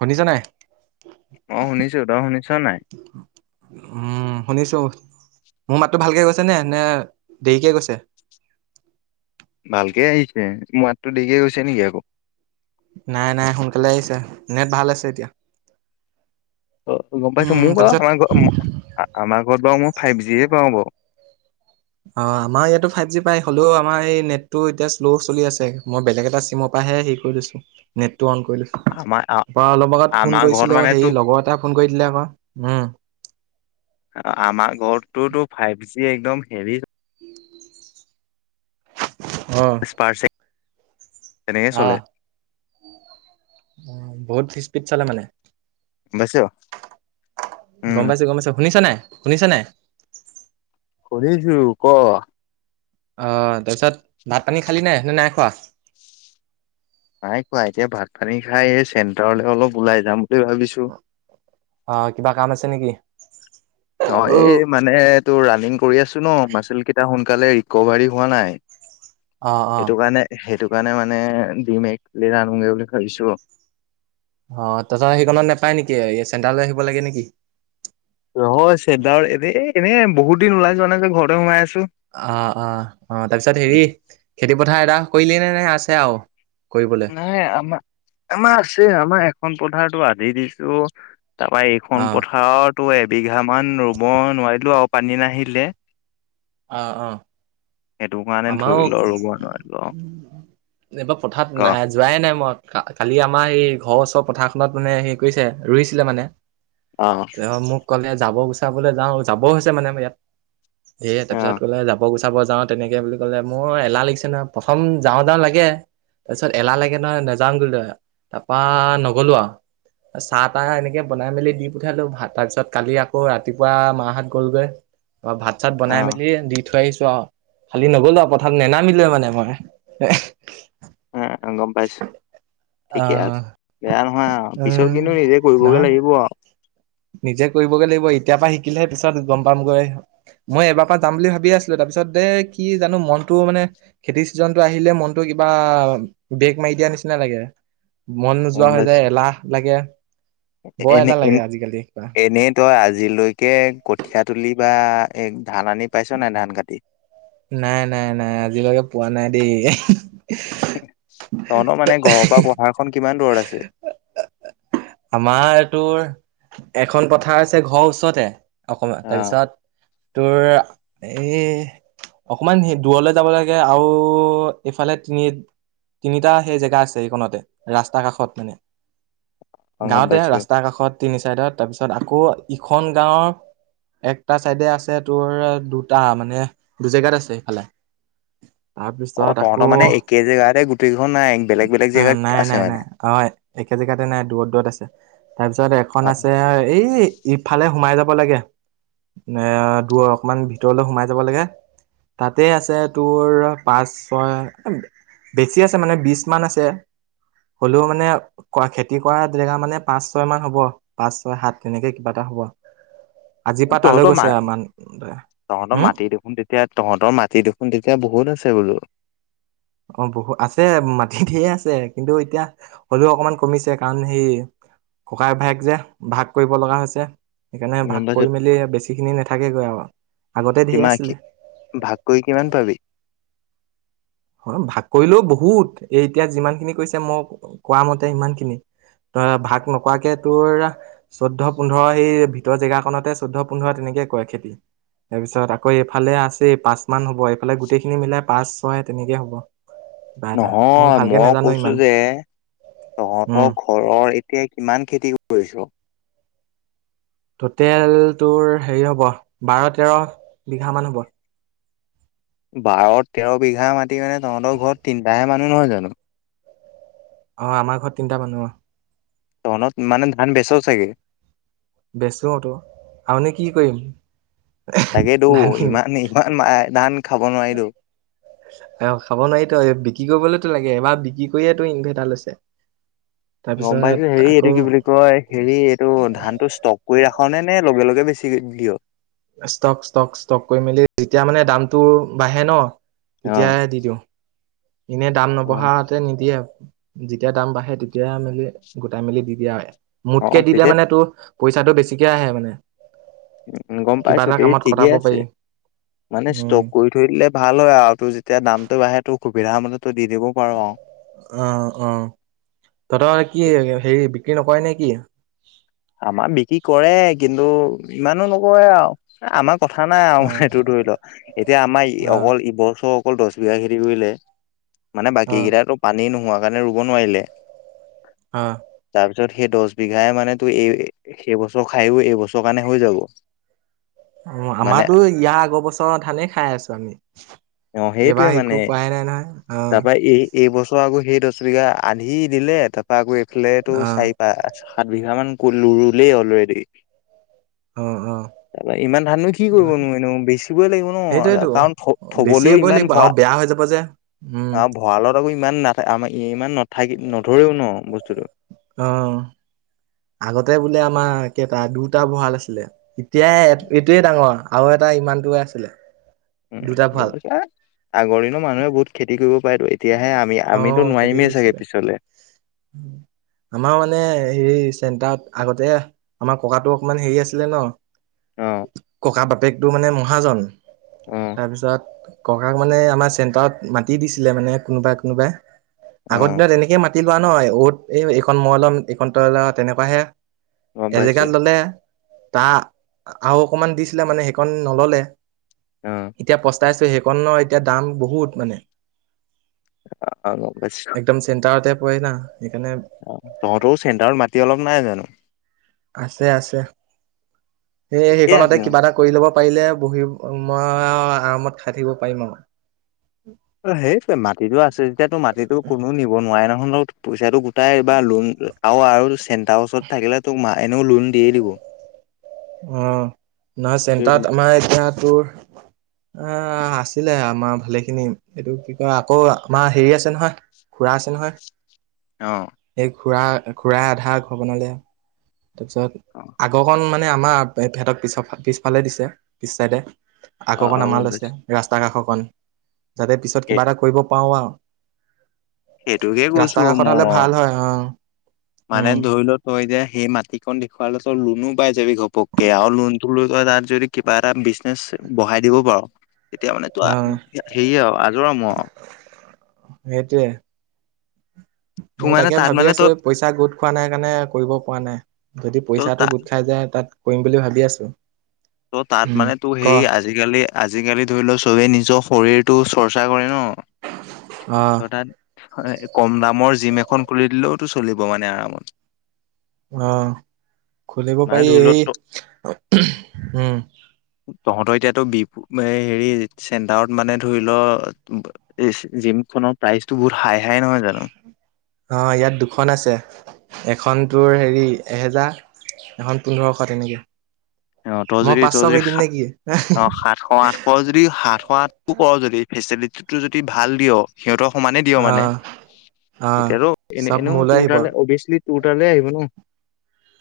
শুনিছ নাই? অ', শুনিছো তই শুনিছ নাই? উম, শুনিছো। মোৰ মাতটো ভালকৈ গৈছে নে, নে দেৰিকে গৈছে? ভালকে আহিছে। মোৰ মাত দেৰিকে গৈছে নেকি আকৌ। নাই, নাই সোনকালে আহিছে, নেট ভাল আছে এতিয়া। অ', গম পাইছোঁ। উম মোৰ বাৰু তাৰপিছত আমাৰ ঘ [unintelligible] আমাৰ ঘৰত বাৰু মই ফাইভ জিয়ে পাওঁ বাৰু। অ', আমাৰ ইয়াতো ফাইভ জি পায় হ'লেও আমাৰ এই নেটটো এতিয়া শ্ল' চলি আছে মই বেলেগ এটা চিমৰ পাহে হেৰি কৰি লৈছো, নেট টো অ'ন কৰি লৈছো। ত, আমাৰ অলপ আগত ফোন আমাৰ ঘৰত কৰিছিলো, মানে সেই তোক লগৰ এটা ফোন কৰি দিলে আমাক উম। আমাৰ ঘৰতটোতো ফাইভ জি একদম হেৰি অ'। াৰ [unintelligible] তেনেকে চলে। অ', বহুত স্পীড চালে মানে। গম পাইছ উম গম পাইছোঁ, গম পাইছোঁ। শুনিছ নাই, শুনিছ নাই? শুনিছো ক'। অ', তাৰপিছত ভাত পানী খালি নাই নে নাই খোৱা? নাই কোৱা এতিয়া ভাত পানী খাই এই চেণ্টাৰলৈ অলপ ওলাই যাম বুলি ভাবিছোঁ। অ', কিবা কাম আছে নেকি? অ', এই মানে তোৰ ৰানিং কৰি আছো ন', মাচুল কেইটা সোনকালে ৰিকভাৰী হোৱা নাই। অ সেইটো কাৰণে, সেইটো কাৰণে মানে দিম এক প্লেট অনোগে বুলি ভাবিছোঁ। অ', তাছত সেইখনত নাপায় নেকি এই চেণ্ট্ৰেললৈ আহিব লাগে নেকি? ৰহয়, চেণ্টাৰত এনে এনেই বহুত দিন ওলাই যোৱা নাই যে ঘৰতে সোমাই আছো। অ', অ, অ, তাৰপিছত সেইটো হেৰি খেতি পথাৰ এটা কৰিলি নে নে আছে আৰু কৰিবলৈ ন আমাৰ আমাৰ আছে আমাৰ এখন পথাৰতো আধি দিছো তাৰপা অ এখন পথাৰতো এবিঘা মান ৰুব নোৱাৰিলো আৰু পানী নাহিলে অ অ সেইটো কাৰণে ধৰি লোৱা ৰব নোৱাৰিলোঁ। এইবা পথাৰত নাই আজি যোৱাইে নাই মই কালি আমাৰ সেই ঘৰৰ ওচৰ পথাৰখনত মানে হে কৰিছে ৰুইছিলে মানে। অ', মোক ক'লে যাব গুচাবলৈ যাওঁ যাবও হৈছে মানে ইয়াত এ তাৰিছত অ', ক'লে যাব গৈছে। চাব যাওঁ তেনেকে বুলি ক'লে মোৰ এলাহ লাগিছে নহয় প্ৰথম যাওঁ, যাওঁ লাগে। তাৰপিছত এলাহ লাগে নহয় নেযাম বুলি তাৰপা নগলো আৰু। চাহ তাহ এনেকে বনাই মেলি দি পঠালো তাৰ পিছত কালি আকৌ ৰাতিপুৱা মা হত গ'লগৈ। অ', ভাত। পছাত বনাই অ', মেলি দি থৈ আহিছো আৰু খালি নগলো আৰু পথাতত নেনামিলে মানে মই। হ গ'ম পাইছোঁ। ঠিকে আহ আছে বেয়া নহয় আৰু পিছত উম কিন্তু নিজে কৰিবগে নহয় লাগিব আৰু। নিজে কৰিবগৈ লাগিব এতিাৰ পৰা শিকিলেহে পিছত গম পামগৈ। মই এবাৰ পৰা যাম বুলি ভাবিয় আছিলো তাৰপিছত দেই কি জানো মনটো মানে খেতি ছিজনটো আহিলে মনটো কিবা বেগ মাৰি দিয়া নিচিনা লাগে। মন নোযোৱা গম হৈ পাইছো যায় এলাহ লাগে। বৰ এনে এলাহ লাগে এনে আজিকালি কিবা এনেই তই আজিলৈকে কঠিয় তুলি বা এই ধান আনি পাইছ নাই ধান কাটি। নাই নাই নাই আজিলৈকে পোৱা নাই দেই। তহতৰ মানে ঘৰৰ পৰা পথাৰখন কিমান দূৰত আছে? আমাৰ এইটোৰ এখন পথাৰ আছে ঘৰৰ ওচৰতে। অকণমান অ', তাৰপিছত তোৰ এই অকমান স দূৰলৈ যাব লাগে আৰু এইফালে তিনি তিনিটা সেই জেগা আছে এইখনতে ৰাস্তা কাষত মানে। অ', গম গাঁওঁতে পাইছোঁ। ৰাস্তাৰ কাষত তিনি চাইডত তাৰপিছত আকৌ ইখন গাঁওৰ। একটা চাইডে আছে তোৰ দুটা মানে দু জেগাত আছে সেইফালে। অ', তাৰপিছত আকৌ তহঁতৰ মানে অ', একে জেগাতে গোটেইকেইখন নাই বেলেগ বেলেগ জেগাত নাই আছে নাই মানে। নাই হয়। একে জেগাতে নাই দূৰত দূৰত আছে। তাৰপিছত এখন অ', আছে এই ইফালে সোমাই যাব লাগে। এ দূৰ অলপমান ভিতৰলৈ সোমাই যাব লাগে। তাতে আছে তোৰ পাঁচ ছয় বেছি আছে মানে বিশ মান আছে, হ'লেও মানে ক খেতি কৰা জেগা মানে পাঁচ ছয় মান হ'ব পাঁচ ছয় সাত তেনেকে কিবা এটা হ'ব। আজিৰ পৰা তালৈ তহঁতৰ মা গৈছে আমান। হম এতিয়া তহঁতৰ মাটি দেখোন তেতিয়া বহুত আছে বোলো। অ', বহুত আছে মাটি ঢে আছে, কিন্তু এতিয়া হলেও অকমান কমিছে। কাৰণ সেই ককায়েক ভাইয়েক যে ভাগ কৰিব লগা হৈছে। সেইকাৰণে গম ভাগ পাইছোঁ কৰি মেলি বেছি খিনি নাথাকেগৈ আৰু আগতে ঢেৰ কিমান কি আছিলে। ভাগ কৰি কিমান পাবি? অ' ভাগ কৰিলেও বহুত এ এতিয়া যিমান খিনি কৈছে মোক কোৱা মতে সিমান খিনি। ত' ভাগ নকৰাকে তোৰ চৈধ্য পোন্ধৰ সেই ভিতৰ জেগাখনতে চৈধ্য পোন্ধৰ তেনেকে কৰে খেতি। তাৰ পিছত আকৌ এইফালে আছে পাঁচ মান হ'ব এইফালে গোটেই খিনি মিলাই পাঁচ ছয়। তেনেকেই হ'ব। কিবা এটা নহয় ভালকে মই নাজানো কৈছো ইমান যে উম তহঁতক ঘৰৰ এতিয়া কিমান খেতি কৰিছ? ট'টেল তোৰ হেৰি হ'ব, বাৰ তেৰ বিঘা মান হ'ব। বাৰ তেৰ বিঘা মাতি মানে তহঁতৰ ঘৰত তিনিটাহে মানুহ নহয় জানো? অ' আমাৰ ঘৰত তিনটা মানুহ হয়। তহতৰ মানে ধান বেচাও চাগে? বেচোটো আৰু নো কি কৰিম? তাকেতো ধান খিনি ইমান ইমান ধান খাব নোৱাৰি তো'। অ' খাব নোৱাৰি তো বিক্ৰী কৰিবলেতো লাগে এবাৰ বিক্ৰী কৰিয়ে তো ইনভাৰটাৰ লৈছে। গম তাৰপিছত পাইছো হেৰি আকৌ এইটো কি বুলি কয়? হেৰি এইটো ধান টো ষ্টক কৰি ৰাখ নে নে লগে লগে বেছি দিয়। ষ্টক ষ্টক ষ্টক কৰি মেলি যেতিয়া মানে দামটো বাঢ়ে ন অ তেতিয় দি দিওঁ। এনে দাম নবঢ়াতে নিদিয়ে। যেতিয়া দাম বাঢ়ে তেতিয়া মেলি গোটাই মেলি দি দিয়া হয়। অ অ মোতকে দিলে তেতিয়া মানে তোৰ পইচাটো বেছিকে আহে মানে। উ', গম কিবা পাইছো এটা দে কামত খটাব ঠিকেই আছে। পাৰি মানে উম ষ্টক কৰি ঠই দিলে ভাল হয় আৰু তোৰ যেতিয়া দামটো বাঢে তোৰ সুবিধা মতে তই দি দিব পাৰো আৰু। অ' অ' তহঁতৰ কি হেৰি বিক্ৰী নকৰে নে কি? আমাৰ বিক্ৰী কৰে কিন্তু ইমানো নকৰে আৰু। আমাৰ কথা নাই আৰু অ এইটো ধৰি লও, এতিয়া আমাৰ অ অকল ইবছ অকল দহ বিঘা খেতি কৰিলে, মানে অ বাকীকেইটো পানী নোহোৱা কাৰণে ৰুব নোৱাৰিলে। অ'। তাৰপিছত সেই দহ বিঘাই মানে তোৰ এই, সেইবছৰ খাইও এইবছৰৰ কাৰণে হৈ যাব। অ' মানে আমাৰতো ইয়াৰ আগৰ বছৰ ধানেই খাই আছোঁ আমি। অ সেইটোৱে এইবাৰ মানে একো কৰাই নাই নহয়। অ'। তাৰপা এই এইবছৰ আকৌ সেই দহ বিঘা আধি দিলে তাৰপৰা আকৌ এইফালে তোৰ অ চাৰি পা সাত বিঘামান ক ৰুলেই অলৰেডি। অ', অ'। তাৰ ইমান ধাননো কি সেইটো কথা কৰিবনো এনেও বেচিবই লাগিব ন' সেইটোয়েতো কাৰণ থবলৈও ইমান ভৰা আহ হৈ যাব যে। উম। অ' ভঁৰালত আকৌ ইমান নাথাক আম ইমান নাথাকি নধৰেও ন' বস্তুটো। অ'। আগতে বোলে আমাৰ কেইটা দুটা ভঁৰাল আছিলে এতিয়া এইটোৱে ডাঙৰ। আৰু এটা ইমানটোৱে আছিলে। উম, দুটা গম ভঁৰাল পাইছোঁ, আগৰ দিনৰ মানুহে বহুত খেতি কৰিব পাৰেতো। তেতিয়াহে আমি, অ আমিতো নোৱাৰিমেই চাগে পিছলে। হুম। আমাৰ মানে হে, চেণ্টাৰত আগতে আমাৰ ককাটো অকমান হেৰি আছিলে ন'। অ'। তাৰ বাপেকটো মানে মহাজন, অ তাৰপিছত ককাক মানে আমাৰ চেণ্টাৰত মাটি দিছিলে মানে কোনোবাই কোনোবাই, অ আগত দিনত এনেকেই মাট টি লোৱা ন' উত, এই এইখন মই ল'ম এই তই ল' তেনেকুৱাহে। গম পাইছো এজেগাত ল'লে তা আৰু অকমান দিছিলে, মানে সেইকণ নল'লে। উ। এতিয়া পস্তাই আছে, সেইখনৰ এতিয়া দাম বহুত মানে। অ' গম পাইছোঁ। একদম চেণ্টাৰতে পৰে না, সেইকাৰণে অ' তহঁতৰোঁ চেণ্টাৰত মাটি অলপ নাই জানো? আছে আছে। সেই ঠিকে সেইখনতে আছে কিবা এটা কৰি ল'ব পাৰিলে বহি, মই আৰামত খাই থাকিব পাৰিম আৰু। অ' সেই মাটিটো আছে যেতিয়া তোৰ মাটিতো কোনো নিব নোৱাৰে নহয়, পইচাটো তাই বা লোন আৰু আৰু চেন্টাৰৰ ওচৰত থাকিলে তোক এনেও লোন দিয়ে দিব। অ' নহয় চেণ্টাৰত আমাৰ এতিয়া তোৰ অ' আছিলে আমাৰ ভালেখিনি, এইটো কি কয় আকৌ আমাৰ হেৰি আছে নহয়। খুৰা আছে নহয়। অ'। এই খুৰা, খুৰা আধা ঘৰ বনালে। তাৰপিছত অ আগৰকণ মানে আমাৰ হেহঁতক পিছক পিছফালে দিছে, পিছ চাইডে। অ আগৰকন গম আমাৰ পাইছো লৈছে, ৰাস্তাৰ কাষৰকণ, যাতে পিছত সেই কিবা এটা কৰিব পাৰোঁ আৰু। সেইটোকে ৰাস্তা কৈছোঁ কাষত মই, হলে ভাল হয় অ মানে উম ধৰি ল হয় যে সেই মাটিকন দেখুৱালে তই লোনো পাই যাবি ঘপককে আৰু লোনটো লৈ তই তাত যদি কিবা এটা বিজনেচ বহাই দিব পাৰ তেতিয়া মানে তোৰ অ হেৰিয়ে আৰু আজৰ আমৰ আৰু। সেইটোৱে। তোৰ মই মানে তাকে তাত ভাবি মানে আছোঁ, তই পইচা গোট খোৱা নাই কাৰণে কৰিব পৰা নাই। যদি তই তা পইচাটো গোট খাই যায় তাত কৰিম বুলি ভাবি আছোঁ। ত' তাত মানে তোৰ হেৰি আ আজিকালি আজিকালি ধৰি লওঁ চবেই নিজৰ শৰীৰটো চৰ্চা কৰে ন। আহ অৰ্থাৎ হয়, কম দামৰ জিম এখন খুলি দিলেওঁতো চলিব মানে আৰামত। অ', খুলিব মানে পাৰি ধৰি লও এই ত উম। তহঁতৰ এতিয়াতো বি এই হেৰি চেণ্টাৰত মানে ধৰি ল এই জিমখনৰ প্ৰাইচটো বহুত হাই হাই নহয় জানো? অ', ইয়াত দুখন আছে। এখন তোৰ হেৰি এহেজাৰ এখন পোন্ধৰশ তেনেকে। অ তই মই যদি তই পাঁচশ যদি কৰি দিম সা নে কি? অ সাতশ আঠশ কৰ যদি সাতশ আঠটো কৰ যদি ফেচিলিটিটো যদি ভাল দিয় সিহঁতৰ সমানে দিয় অ মানে অ তেতিয়াটো এনে চব এনেও মোলৈ তোৰ আহিব তালে অবিয়াচলি তোৰ তালে আহিব ন।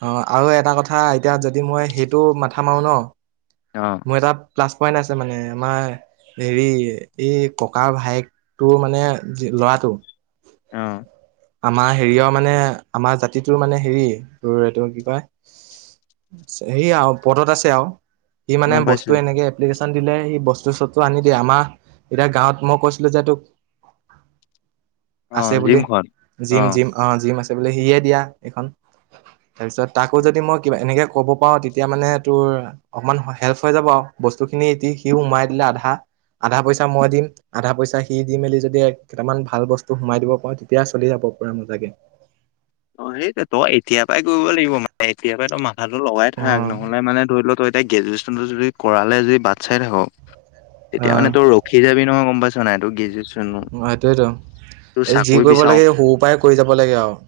অ', আৰু এটা কথা এতিয়া যদি মই সেইটো মাথা মাৰো ন। অ'। মোৰ এটা প্লাছ পইন্ট আছে মানে আমাৰ হেৰি এই ককা ভায়েকটোৰ মানে ল'ৰাটো। অ'। আমাৰ হেৰিয়ৰ মানে আমাৰ জাতিটোৰ মানে হেৰি, তোৰ এইটো কি কয় সেই আৰু পদত আছে আৰু। সি মানে গম পাইছো। বস্তু এনেকে এপ্লিকেশ্যন দিলে সি বস্তু চস্তু আনি দিয়ে। আমাৰ এতিয়া গাঁৱত মই কৈছিলো যে তোক [inaudible] অ', বুলি জিমখন। অ জিম জিম অ' জিম আছে বোলে সিয়ে দিয়া এইখন। তাৰপিছত তাকো যদি মই কিবা এনেকে ক'ব পাৰো তেতিয়া মানে তোৰ অকমান হেল্প হৈ যাব আৰু বস্তুখিনি দি সি সোমাই দিলে আধা। আধা পইচা মই দিম আধা পইচা সি দি মেলি যদি কেইটামান ভাল বস্তু সোমাই দিব পাৰো। তেতিয়া চলি যাব পুৰা মজাকে। অ', সেইটো তই এতিয়া পৰাই কৰিব লাগিব মানে এতিয়া পৰাই তই মাথা টো লগাই অ থাক। নহ'লে মানে ধৰি ল তই এতিয়া গ্ৰেজুৱেশ্যনটো যদি কৰালে যদি বাট চাই থাক অ তেতিয়া মানে তোৰ ৰখি যাবি নহয় গম পাইছনে নাই। তোৰ গ্ৰেজুৱেছ অ', সেইটোৱেতো এই যি কৰিব বিচাও লাগে এই সৰু পৰাই কৰি যাব লাগে আৰু।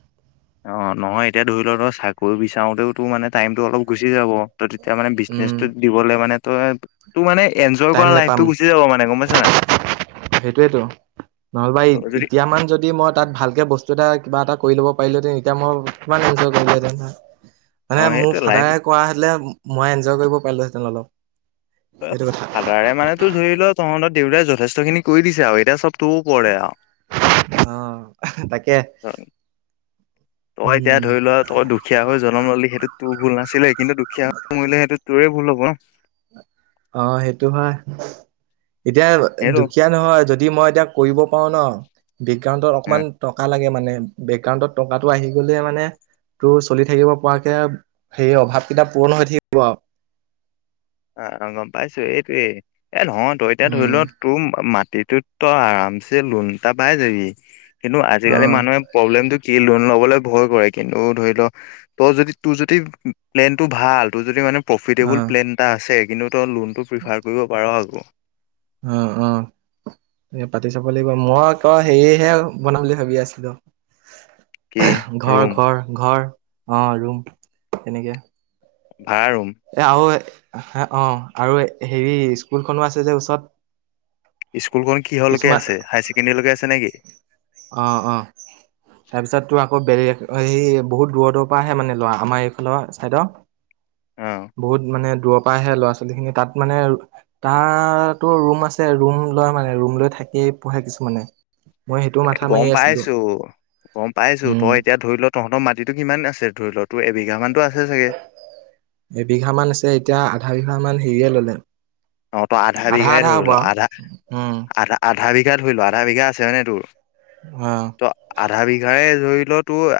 অ', নহয় এতিয়া ধৰি লওঁ তই চাকৰি বিচাৰোতেও তোৰ মানে টাইমতটো অলপ গুচি যাব। তই তেতি তিয়া মানে উম বিজনেছটোত দিবলৈ মানে তই তোৰ মানে এনজয় টাইম কৰা নোপাম লাইফটো গুচি যাব মানে গম পাইছ নে নাই? সেইটোয়েতো, নহ'বা তই যদি এতিয়া মান যদি মই তাত ভাল বস্তু এটা কিবা এটা কৰি ল'ব পাৰিলোঁহেঁতেন, এতিয়া মই কিমান এনজয় কৰিলোহেঁতেন হয়। মানে অ মোৰ সেইটো লাইফ ফাদাৰে কৰা হ'লে মই এনজয় কৰিব পাৰিলোহেঁতেন অলপ। সেইটো কথা ফাদাৰে মানে তোৰ ধৰি ল তহঁতৰ দেউতাই যথেষ্টখিনি কৰি দিছে আৰু এতিয়া চব তোৰ ওপৰতে আৰু। অ', তাকে। তই এতিয়া উম ধৰি লোৱা তই দুখীয়া হৈ জ জনম ল'লি সেইটোত তোৰ ভুল নাছিলে। কিন্তু দুখীয়া হৈ মৰিলে সেইটো তোৰে ভুল হ'ব ন। অ', সেইটো হয়। এতিয়া সেইটো দুখীয়া নহয় যদি মই এতিয়া কৰিব পাৰো ন, বেকগ্ৰাউণ্ডত অকমান টকা লাগে মানে। বেকাউণ্টত টকাটো আহি গ'লে মানে তোৰ চলি থাকিব পৰাকে সেই অভাৱ কেইটা পূৰণ হৈ থাকিব আৰু। অ', অ', গম পাইছো এইটোয়েই। এ নহয় তই এতিয়া ধৰি উম ল তোৰ মাটিটোত তই আৰামছে লোন এটা পাই যাবি। কিন্তু আজিকালি অ' মানুহে প্ৰব্লেমটো কি লোন ল'বলৈ ভয় কৰে। কিন্তু ধৰি লওঁক তই যদি তোৰ যদি প্লেনটো ভাল তোৰ যদি মানে প্ৰফিটেবল অ' প্লেন এটা আছে কিন্তু তই লোনটো প্ৰিফাৰ কৰিব পাৰ আকৌ। অ', অ'। এ পাতি চাব লাগিব। মই আকৌ হেৰিহে বনাম বুলি ভাবি আছিলো। কি ঘৰ, ৰুম ঘৰ, ঘৰ, অ ', ৰুম তেনেকে। ভাড়া ৰুম? আৰু হ, অ', আৰু হেৰি, স্কুলখনো আছে যে ওচৰত। স্কুলখন কিহৰলৈকে কিছুমান আছে, হাইচেকেণ্ডেৰীলৈকে আছে নেকি? অ, অ'। তাৰপিছত তোৰ আকৌ বে হেৰি, বহুত দূৰৰ দুৰৰ পৰা আহে মানে ল'ৰা, আমাৰ এইফালৰ ছাইডৰ। অ'। বহুত মানে দূৰৰ পৰা আহে ল'ৰা ছোৱালী খিনি, তাত মানে তাটো ৰুম আছে, ৰুম লয় মানে ৰুম লৈ থাকি পঢ়ে কিছুমানে। মই সেইটো এ, মাথা মাৰি গম আছিলো পাইছোঁ, গম পাইছোঁ, উম তই এতিয়া ধৰি ল' তহঁতৰ মাটিটো কিমান আছে, ধৰি লোৱা তোৰ এবিঘা মানটো আছে চাগে। এবিঘা মান আছে, এতিয়া আধা বিঘা মান হেৰিয়ে ল'লে। অ', তই আধা বিঘাই ধৰি ল' আধা, উম আধা আধা, বিঘা ধৰি ল' আধা বিঘা আছে হয়নে নহয় তোৰ। অ'। ত' আধা বিঘাৰে ধৰি ল' তোৰ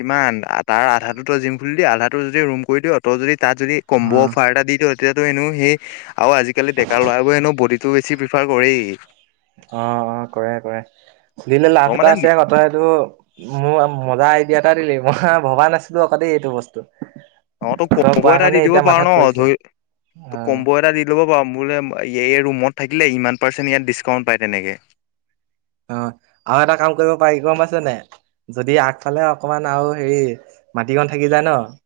কিমান, তাৰ আধাটো জিম খুলি দি আধাটো যদি ৰুম কৰি দিয়, তই যদি তাত যদি অ অ কম্ব অফাৰ এটা দি দিয়, তেতিয়াটো এনো সেই, আৰু আজিকালি ডেকা ল'ৰাবোৰ এনেো ব টো, বেছি প্ৰিফাৰ কৰেই। অ, অ', কৰে কৰে, খুলিলে তই লাভ মানে এটা নি- আছে, তই এইটো মোৰ মজা আইডিয়া এটা দিলি, মই ভবা নাছিলো আকৌ দেই এইটো বস্তু। অ', তই কম্ব কোৱা এটা কাৰণে দি দিব এতিয়া পাৰি মাথাত ন' পৰিছে ধৰি ত অ কম্ব এটা দি ল'ব পাৰ, মোৰ এই এই ৰুমত থাকিলে ইমান পাৰ্চেণ্ট ইয়াত ডিছকাউণ্ট পায় তেনেকৈ। অ ', আৰু এটা কাম কৰিব পাৰি, গম পাইছেনে নাই। যদি আগফালে অকমান আৰু হেৰি মাটিকন থাকি যায় ন'